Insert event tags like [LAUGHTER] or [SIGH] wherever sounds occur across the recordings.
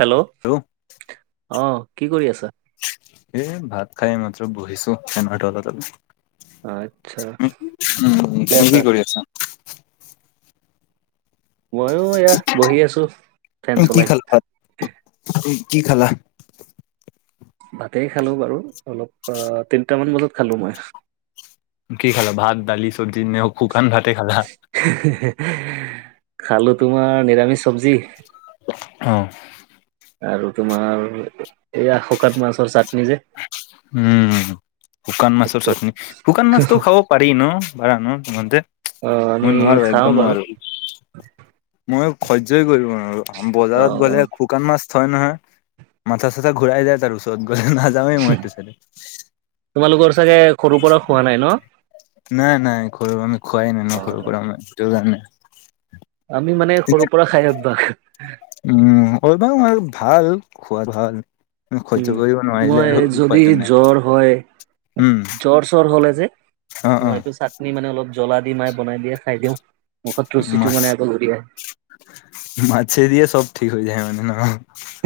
Hello? আৰু ' অঁ কি কৰি আছা? এ ভাত খাই মাত্ৰ বহিছো ফেনৰ তলত আচ্ছা অলপমান। উ উম, তুমি কি কৰি আছা? মইও এয়াত বহি আছো, ফেন চলাই। তুমি কি খালা? ভাতেই খালো বাৰু অলপ, অ তিনটামান বজাত খালো মই। কি খালা? ভাত, দালি, চব্জি এনে শুকান ভাতে খালা? হেহেহে হেহ, খালো তোমাৰ নিৰামিষ চব্জি। অ। আৰু তোমাৰ এইয়া শকাত মাছৰ চাটনি যে। উম শুকান মাছৰ চাটনি, শুকান মাছটোও খাব পাৰি ন, [INAUDIBLE] নদীত অ আমি মই নোৱাৰোঁ খাওঁ একদম বাৰু নোৱাৰো। মই সহ্যই কৰিব নোৱাৰো, অ বজাৰত অ। গ'লে শুকান মাছ থয় নহয়, মাথা চাথা ঘূৰাই যায় তাৰ ওচৰত গ'লে নাযাওঁৱেই মই সেওটো চাইডে তোমালোকৰ চাগে সৰুৰ পৰা খোৱা নাই ন? নাই নাই, সৰুৰ পৰা খোৱাই নাই সৰু অ। পৰা আমাৰ [INAUDIBLE] আমি মানে সৰুৰ পৰা খাই অভ্যাস। উম হব আৰু ভাল খোৱাৰ ভাল। সহ্য উম, কৰিব নোৱাৰিলে মই আৰু যদি উপায়টো নাই। জ্বৰ হয় উম, জ্বৰ চৰ হ'ল যে, অ', মই অ', এইটো চা নি মানে অলপ জ্বলা দি মাই বনাই দিয়ে খাই দিওঁ, মুখত ৰচিটো মানে আগ লৰি আহে। মাছে দিয়ে চব ঠিক হৈ যায় মানে ন?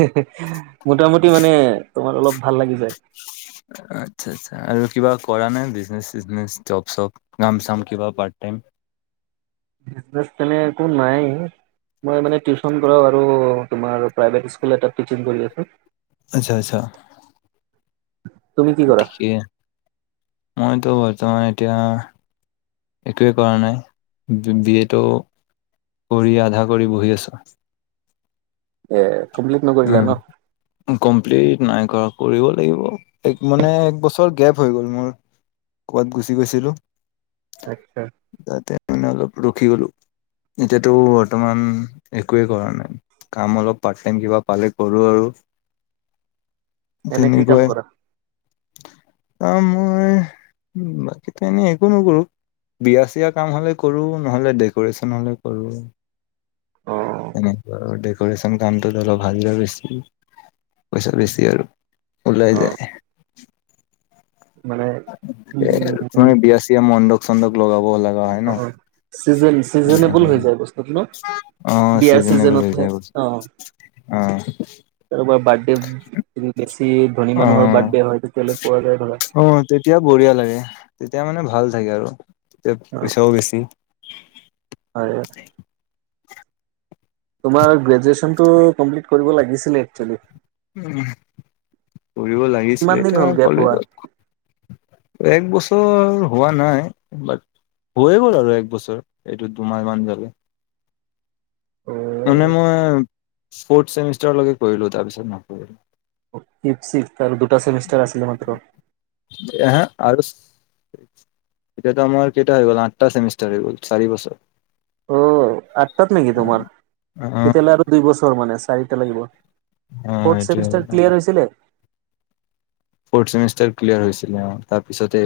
হেহেহ মোটামুটি মানে তোমাৰ অলপ ভাল লাগি যায়। আচ্ছা আচ্ছা আৰু কিবা কৰা নাই বিজনেচ - চিজনেচ, জব - চব? কাম - চাম কিবা পাৰ্ট টাইম। বিজনেছ তেনে একো নাই। মই মানে টিউচন কৰাও আৰু তোমাৰ প্ৰাইভেট স্কুল এটাক টিছিং কৰি আছোঁ। আচ্ছা আচ্ছা। তুমি কি কৰা? ঠিকে। মইতো বৰ্তমান এতিয়া একোৱে কৰা নাই। বি এ ত' কৰি আধা কৰি বহি আছো। এ, কমপ্লিট নকৰিলা উম, ন? কমপ্লিট নাই কৰা, কৰিব লাগিব। এক মানে এক বছৰ গেপ হৈ গ'ল মোৰ, ক'ৰবাত গুচি গৈছিলোঁ। আচ্ছা। তাতে নে অলপ ৰখি গলো। এতিয়াতো বৰ্তমান একোৱেই কৰা নাই, কাম অলপ পাৰ্ট টাইম কিবা। পালে কৰোঁ আৰু এনে কি কাম তেনেকুৱাই। কৰা? আহ মই বাকীতো এনেই একো নকৰো। বিয়া চিয়া কাম হ'লে কৰো, নহলে ডেক'ৰেশচন হ'লে কৰো। অ' এনেকুৱা আৰু ডেক'ৰেশ্যন কামটোত অলপ হাজিৰা বেছি, পইচা বেছি আৰু। ওলাই অ' যায়। মানে? উম। [UNINTELLIGIBLE] চন্দক লগাব লাগা হয়। ন অ অ। চিজেঞ্চ চিজেনিবোল তেনেকে হৈ যায় বস্তুটো ন। অ বিয়া চিজনেবল হৈ চিজনতহে। যায় বস্তু অ। অ [UNINTELLIGIBLE] বাৰ্ত ডে বেছি ধনী মানুহৰ বাৰ্ত ডে হয়। তেতিয়াহ'লে পোৱা যায় ধৰা। অ অ তেতিয়া বঢ়িয়া লাগে। তেতিয়া মানে ভাল থাকে আৰু তেতিয়া অ' পইচাও বেছি। হয়। তোমাৰ গ্ৰেজুৱেচনটো কমপ্লিট কৰিব লাগিছিলে একচোৱেলি। কৰিব কিমান লাগিছিলে। দিন হ'ল এতিয়া কলেজত [UNINTELLIGIBLE] এক বছৰ হোৱা নাই। বাট, হৈয়ে গ'ল আৰু এক বছৰ। এইটো দুমাহমান গালে। মানে মই স্পৰ্তচেমিষ্টাৰলৈকে কৰিলো, তাৰপিছত নকৰিলোঁ। ফিভ, ছিক্স আৰু দুটা চেমিষ্টাৰ আছিল মাত্ৰ। এহে আৰু এতিয়াতো আমাৰ কেইটা হৈ গল? আঠটা চেমিষ্টাৰ হৈ গল, চাৰি বছৰ। অ। আঠটাত নেকি অ তোমাৰ? অ। [UNINTELLIGIBLE] লৰাটো দুই বছৰ মানে। চাৰিটা লাগিব। ফৰ্থ চেমিষ্টাৰ এইটোৱে ক্লিয়াৰ হৈছিলে? ফৰ্থ চেমিষ্টাৰ ক্লিয়াৰ হৈছিলে অ, তাৰপিছতে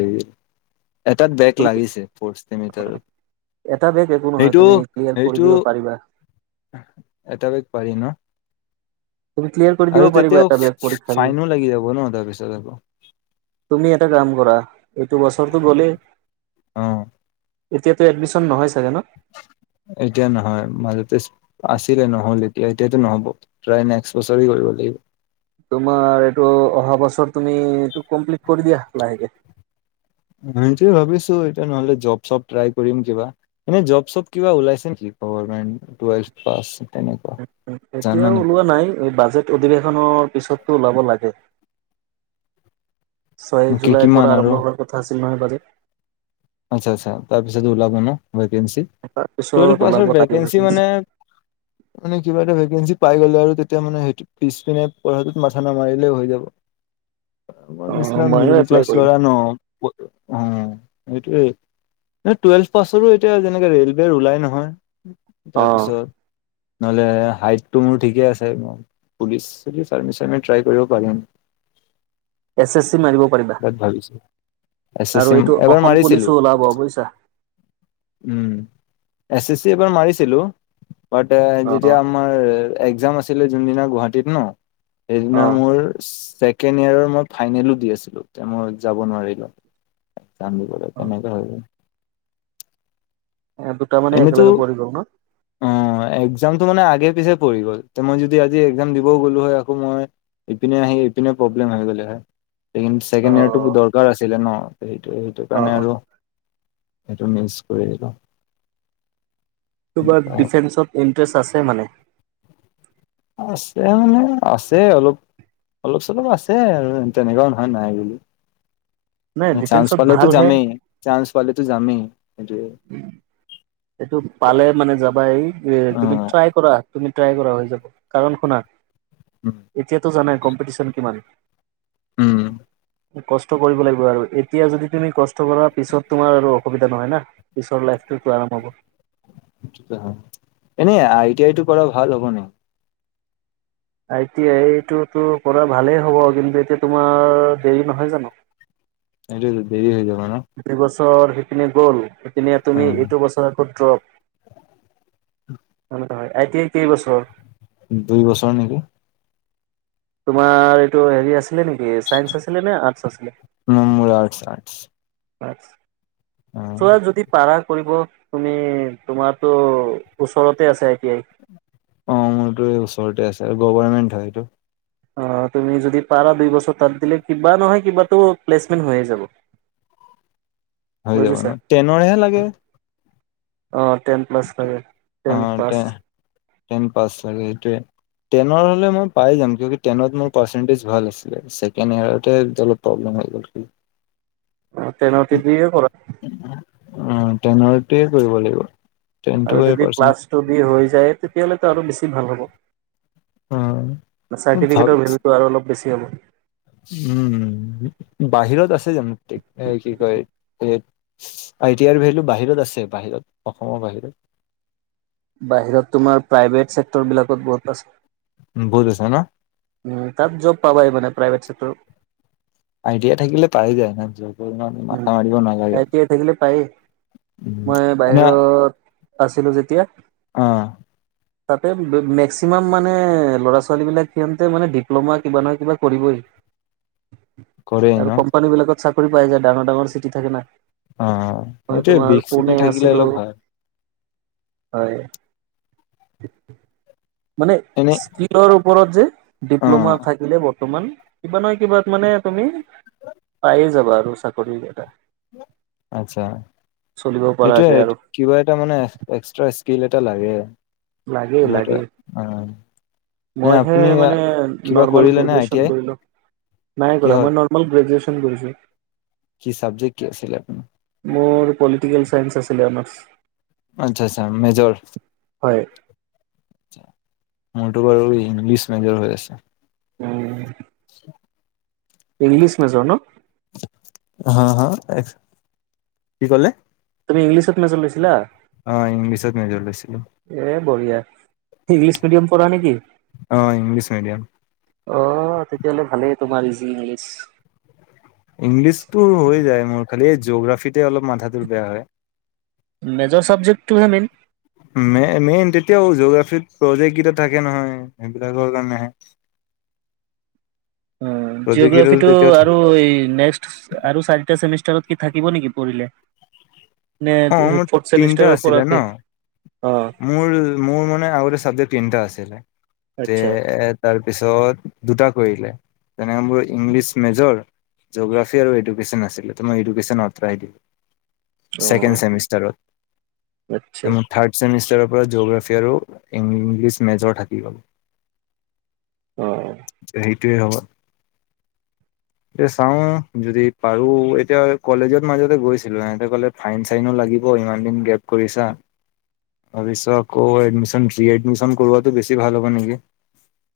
এটাত বেগ তুমি লাগিছে ফৰ্থ চেমিটাৰ। এটা বেগ একো নহয়, তুমি ক্লিয়াৰ কৰি সেইটো দিব পাৰিবা। এটা বেগ পাৰি ন? তুমি ক্লিয়াৰ কৰি দিব আৰু পাৰিবা, তেতিয়াও এটা বেগ পৰীক্ষা দি? ফাইনো লাগি যাব ন তাৰপিছত আকৌ তুমি এটা কাম কৰা, এইটো বছৰটো গলে। অ এতিয়াতো এডমিশন নহয় ছাগে ন? এতিয়া নহয় মাজতে আছিলে। নহল এতিয়া এতিয়াতো নহ'ব। প্ৰায় নেক্স বছৰি কৰিব লাগিব। তোমাৰ এইটো অহা বছৰ তুমি এইটো কমপ্লিট কৰি দিয়া, লাহেকে। মানে সেইটো ভাবিছো এতিয়া নহলে জৰ্ব চব ট্ৰাই কৰিম কিবা। এনে জৰ্ব-চব কিবা ওলাইছে নেকি গমেন্ট টুৱেল পাছ। তেনেকুৱা জানা এতিয়াও নেকি ওলোৱা নাই এই বাজেট অধিৱেশনৰ পিছতো ওলাব লাগে। ছয় কি জুলাইৰ কিমান পৰা আৰু আৰম্ভ হোৱাৰ কথা আছিল নহয় বাজেট। আচ্ছা আচ্ছা তাৰ পিছত ওলাব ন ভেকেঞ্চি? টুৱেলভ তাৰপিছত পাছৰ ওলাব তাৰে ভেকেঞ্চি। মানে মানে কিবা এটা ভেকেঞ্চি পাই গ'লে আৰু তেতিয়া মানে সেইটো। পিছ পিনে পঢ়াটো মাথা না মাৰিলেও হৈ যাব। মোৰ অ' নিচিনা ময়ো মিডিল এপ্লাই ক্লাছ কৰিম। লৰা ন‌ প উম সেইটোৱে টুৱেলভ পাছৰো এতিয়া যেনেকে ৰেলৱেৰ ওলাই নহয়। অ' তাৰপিছত নহলে হাইট টো মোৰ ঠিকে আছে। পুলিচ চুলিচ চাৰ্মিচমি ট্ৰাই কৰিব পাৰিম। এছ এছ চি মাৰিব পাৰিবা। তাত ভাবিছো এছ এছ আৰু চি এইটো এবাৰ অসম পুলিচ মাৰিছিলো ওলাব বুজিছা। উম এছ এছ চি এবাৰ মাৰিছিলো বাট যেতিয়া। অ' তোমাৰ একজাম আছিলে যোন দিনা গুৱাহাটী ন সেইদিনা অ' মোৰ ছেক ছেকেণ্ড ইয়েৰৰ মই ফাইনেল দি আছিলোঁ তে মই যাব নোৱাৰিলোঁ। একজাম দিবলে তেনেকে হৈ যায়- এ দুটা মানে একেলগে পৰি গল ন? অহ একজামতটো মানে আগে পিছে পৰি গ'ল তে মই যদি আজি একজাম দিবও গ'লো হয় আকৌ মই। ইপিনে আহি সিপিনে প্ৰব্লেম আহি গ'লে হয়। ‌লেকিন ছেকেণ্ড ইয়েৰটো অ' দৰকাৰ আছিলে ন সেইটো সেইটো অ' কাৰণে অ' আৰু। সেইটো মিচ কৰি দিলো। তোৰ বাৰু ডিফেন্সত ইণ্টাৰেষ্ট আছে মানে? আছে মানে আছে অলপ। অলপ-চলপ আছে আৰু তেনেকুৱাও নহয় নাই বুলি। নাই চান্স ডিফেন্সত পালেতো ভাল হে যামেই চান্স পালেতো যামেই। সেইটোৱে উম এইটো পালে মানে যাবা এই তুমি অ', ট্ৰাই। কৰা তুমি ট্ৰাই কৰা হৈ যাব কাৰণ শুনা উম। এতিয়াতো জানাই কম্পিটিশন কিমান। উম। কষ্ট কৰিব লাগিব আৰু এতিয়া যদি তুমি কষ্ট কৰাৰ পিছত তোমাৰ আৰু অসুবিধা নহয় না। পিছৰ লাইফটো আৰাম হ'ব সেইটোৱে সম এনে আই টি আই টো কৰা ভাল হব নেকি আই টি আইটোতো কৰা ভালেই হ'ব কিন্তু এতিয়া তোমাৰ দেৰি নহয় জানো এইটোতো দেৰি হৈ যাব ন। দুই বছৰ সেইখিনি গ'ল সেইখিনি তুমি এইটো বছৰ আকৌ ড্ৰপ নহয় নহয় আই টি আই কেইবছৰ দুই বছৰ নেকি। তোমাৰ এইটো হেৰি আছিলে নেকি চাইেস আছিলে নে আৰ্টচ আছিলে। মো মো আৰ্টছ আৰ্টছ হয়‌ অ', তই আৰু জয়দ্বীপ। পাৰা কৰিব তুমি তোমাতো ওচৰতে আছে আই টি আই। অ মোৰতো এই ওচৰতে আছে আৰু গভাৰমেণ্ট হয় এইটো। অ তুমি যদি পাৰা দুই বছৰ তাত দিলে কিবা নহয় কিবাটো প্লেচমেণ্ট হৈয়ে যাব। [UNINTELLIGIBLE] হৈ যাব বুজিছা। ন টেনৰহে লাগে। অৱ টেন প্লাছ লাগে, অ টেন পাছ। টে টেন পাছ লাগে সেইটোৱে। টেনৰ হ'লে মই পাই যাম কিয় টেনত মোৰ পাৰ্চেণ্টেজ ভাল আছিলে, ছেকেণ্ড ইয়াৰতে অলপ প্ৰব্লেম হৈ গ'ল কি? অ তেনতি এ কৰা। অ তেনৰটিয়ে কৰিব লাগিব। টেনটো আৰু যদি পাৰ্চেণ্ট ক্লাছ টু দি হৈ যায় তেতিয়াহ'লে আৰু বেছি ভাল হ'ব। অ ভাল চাৰ্টিফিকেটৰ ভেলুটো আৰু অলপ বেছি হ'ব। উম বাহিৰত আছে জানো, যেনো ঠিক এ কি কয় আই টি আৰ ভেলু বাহিৰত আছে বাহিৰত অসমৰ বাহিৰত? বাহিৰত তোমাৰ প্ৰাইভেট চেক্টৰ বিলাকত বহুত আছে। বহুত আছে ন। তাত জব পাবাই মানে প্ৰাইভেট চেক্টৰত। আই টি আই থাকিলে পাই যায় আৰামচে। উম আই টি আই থাকিলে পায় এই। উম, মই মানে বাহিৰত আছিলো যেতিয়া অ', তাতে মেক্সিমাম মানে ল'ৰা ছোৱালী বিলাক সিহতে মানে ডিপ্ল'মা কিবা নহয় কিবা কৰিবই। কৰে আৰু ন? কোম্পানী বিলাকত চাকৰি পাই যায় ডাঙৰ ডাঙৰ চিটি থাকে না। অ', মই এইটোয়ে তোমাৰ বিষ পুনে চিটি থাকিলে আছিলো। অলপ ভাল। হয়, মানে এনে স্ত্ৰিপ স্কিলৰ ওপৰত যে ডিপ্ল'মা অ', থাকিলে বৰ্তমান কিবা নহয় কিবা মানে তুমি পাই যাবা আৰু চাকৰি এটা। আচ্ছা, চলিব এইটোয়ে পৰাকে আৰু কিবা এটা মানে এক্সট্ৰা স্কিল এটা লাগে লাগে কিবা এটা লাগে এৱ মইহে মানে নৰ্মেল কৰিলে নে আই টি গ্ৰেজুৱেচন আই কৰিলোঁ নাই কৰা। কিহত? মই গ্ৰেজুুৱেচন কৰিছোঁ। কি চাব্জেকট কি আছিলে আপোনাৰ? মোৰ পলিটিকেল চাইেস আছিলে অনাৰ্চ। আচ্ছা আচ্ছা মেজৰ। হয়। মূৰটো বাৰু ইংলিছ মেজৰ হৈ আছে। উম। [INAUDIBLE] ইংলিছ মেজৰ ন! হা হা কি ক'লে? তুমি ইংলিছত মেজৰ লৈছিলা? অৱ ইংলিছত মেজৰ লৈছিলো। এ বঢ়িয়া ইংলিছ মিডিয়াম পঢ়া নেকি? অ', ইংলিছ মিডিয়াম। অ তেতিয়াহ'লে ভালেই তোমাৰ ইজি ইংলিছ। ইংলিছতটো হৈ যায় মোৰ খালি এই জিঅগ্ৰাফিতে অলপ মাথাটোৰ বেয়া হয়। মেজৰ চাব্জেকট টোহে মেইন? মেই মেইন তেতিয়াও জিওগ্ৰাফীত প্ৰজেক্ট কেইটা থাকে নহয় সেইবিলাকৰ কাৰণে আহে। প্ৰজেক্ট কেইটা জিঅগ্ৰাফিটো তেতিয়া আৰু এই নেক্সত। আৰু চাৰিটা চেমিষ্টাৰত কি থাকিব নেকি পঢ়িলে। নে অ মোৰ ফৰ্থ তিনিটা চেমিষ্টাৰৰ পৰা আছিলে শেষ? ন অ', মোৰ মোৰ মানে আগতে চাবজেক্ট তিনিটা আছিলে যে আচ্ছা তাৰপিছত দুটা কৰিলে তেনেকে মোৰ ইংলিছ মেজৰ। জি'গ্ৰাফী আৰু এডুকেশ্যন আছিলে তোমাৰ এডুকেশ্যন আঁতৰাই দিলে অ'। ছেকেণ্ড চেমিষ্টাৰত। আচ্ছা। থাৰ্ড চেমিষ্টাৰৰ পৰা জি'গ্ৰাফি আৰু ইংলিছ মেজৰ থাকি গল। অ। সেইটোয়ে হ'ব। এতিয়া চাও যদি পাৰো এতিয়া কলেজত মাজতে গৈছিলো হেহতে কলে। ফাইন চাইনো লাগিব ইমান দিন গেপ কৰিছা। ভাবি চোৱা আকৌ এডমিশন ফ্ৰী এডমিশন কৰোৱাটো বেছি ভাল হ'ব নেকি?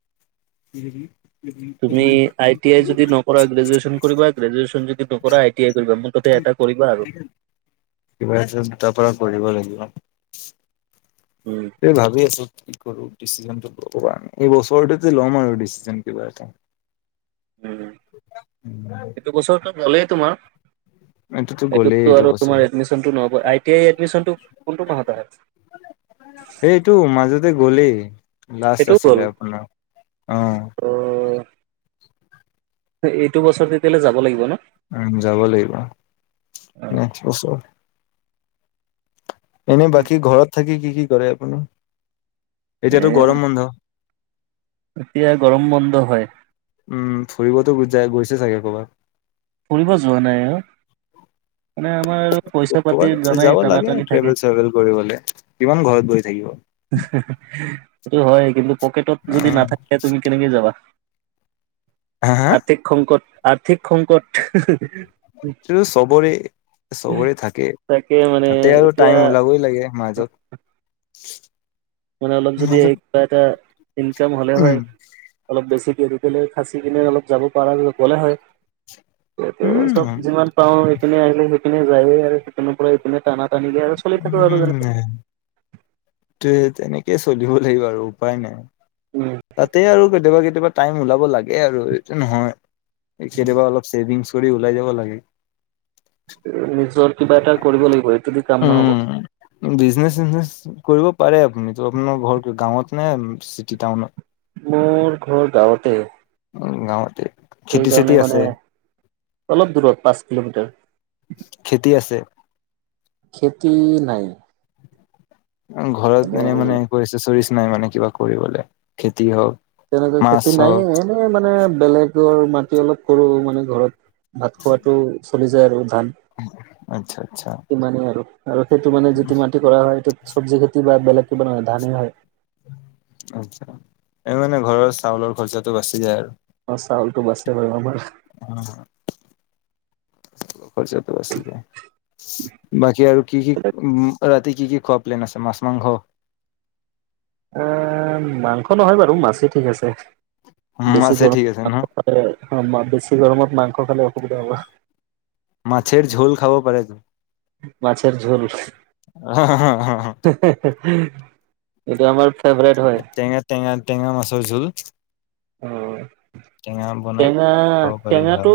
[UNINTELLIGIBLE] তুমি আই টি আই যদি নকৰা গ্ৰেজুৱে্যন কৰিবা গ্ৰজুৱেচন যদি নকৰা আই টি আই কৰিবা। মুঠতে এটা কৰিবা আৰু। কিবা এটা দুটাৰ পৰা কৰিব লাগিব। উম। এই ভাবি আছো। কি কৰো ডিচিশনটো লব নাই এই বছৰটোতে ল'ম আৰু দিছিচিজন কিবা এটা। উম। [INAUDIBLE] ভালে তোমাৰ? এইটোতো এইটো গ'লেই আৰু বছৰ তোমাৰ এডমিশ্যনটো নহব আঁই টি আই এডমিশনটো কোনটো মাহত আহে? এইটো মাজতে গ'লেই লাষ্ট আছিলে আপোনাৰ অ। ত' এইটো বছৰত তেতিয়া হলে যাব লাগিব ন? উ যাব লাগিব অ', নেক্সট বছৰ। এনে বাকী ঘৰত থাকি কি কি কৰে আপুনি? এতিয়াতো এয়া গৰম বন্ধ? এতিয়া গৰম বন্ধ হয়। উম ফুৰিবতো জা গৈছে চাগে কৰ'বাত? ফুৰিব যোৱা নাই অ? মানে আমাৰ আৰু পইচা পাতি ক'বাত যাব জানাই টানা লাগে টানি থাকে। ট্ৰেভেল চেভেল কৰিবলে কিমান ঘৰত বহি থাকিব অ সেইটো হয় কিন্তু পকেটত যদি নাথাকে তুমি কেনেকে যাবা? হা হা? আৰ্থিক সংকট আৰ্থিক সংকট। চবৰে চবৰে থাকে। তাকে মানে তাতে আৰু এতিয়া টাইম ওলাবই লাগে মাজত। মানে অলপ যদি মাজত কিবা এটা ইনকাম হ'লে হয় উম অলপ বেছিকৈ আৰু। খাচি কিনে অলপ যাব পৰা গ'লে হয় স চব উম যিমান। পাও সেইনে আহিলে সেইখিননে যায়ে আৰু সেইখিনৰ পৰা এইপিনে টানা টানিলে আৰু। চলি থাকো আৰু উম যেনেকে ত তেনেকেই চলিব লাগিব আৰু উপায় নাই। তাতে আৰু কেতিয়াবা কেতিয়াবা। টাইম ওলাব লাগে আৰু এইটো নহয় কেতিয়াবা অলপ ছেভিংছ কৰি ওলাই যাব লাগে। নিজৰ কিবা এটা কৰিব লাগিব এইটোদি কাম নহব উম বিজনেচ চিজনেচ কৰিব পাৰে আপুনি তো আপোনাৰ ঘৰ গাঁৱত নে চিটি টাউনত মোৰ ঘৰ গাঁৱতে উম গাঁৱতে সেই খেতি চেতি কাৰণে মানে আছে অলপ দূৰত পাঁচ কিলোমিটাৰ খেতি আছে খেতি নাই এ ঘৰত এনে এনেই মানে কৰিছে চৰিচ নাই মানে কিবা কৰিবলে খেতি হওক তেনেকৈ মাছ খেতি নাইে হওক এনে মানে বেলেগৰ মাটি অলপ কৰু মানে ঘৰত ভাত খোৱাটো চলি যায় আৰু আচ্ছা আচ্ছা তাত। ইমানেই আৰু আৰু সেইটো মানে যিটো মাটি কৰা হয় সেইটো চব জেগাত কিবা বেলেগ কিবা নহয় ধানেই হয়। আচ্ছা এই মানে ঘৰৰ চাউলৰ খৰচাটো বাচি যায় আৰু। অ চাউলটো বাছে বাৰু আমাৰ অ খৰচাটো বাছি যায় বাকী আৰু কি কি উম ৰাতি কি কি খোৱা প্লেন আছে মাছ মাংস এ মাংস নহয় বাৰু মাছেই ঠিক আছে বেছি মাছে গৰম ঠিক আছে ন এ অ মা বেছি গৰমত মাংস খালে অসুবিধা হ'ব মাছেৰ ঝোল খাব পাৰেটো মাছেৰ ঝোল এইটো আমাৰ ফেভৰেট হয় টেঙা টেঙা টেঙা মাছৰ জোল অ টঙন [UNINTELLIGIBLE] টেঙা টেঙাটো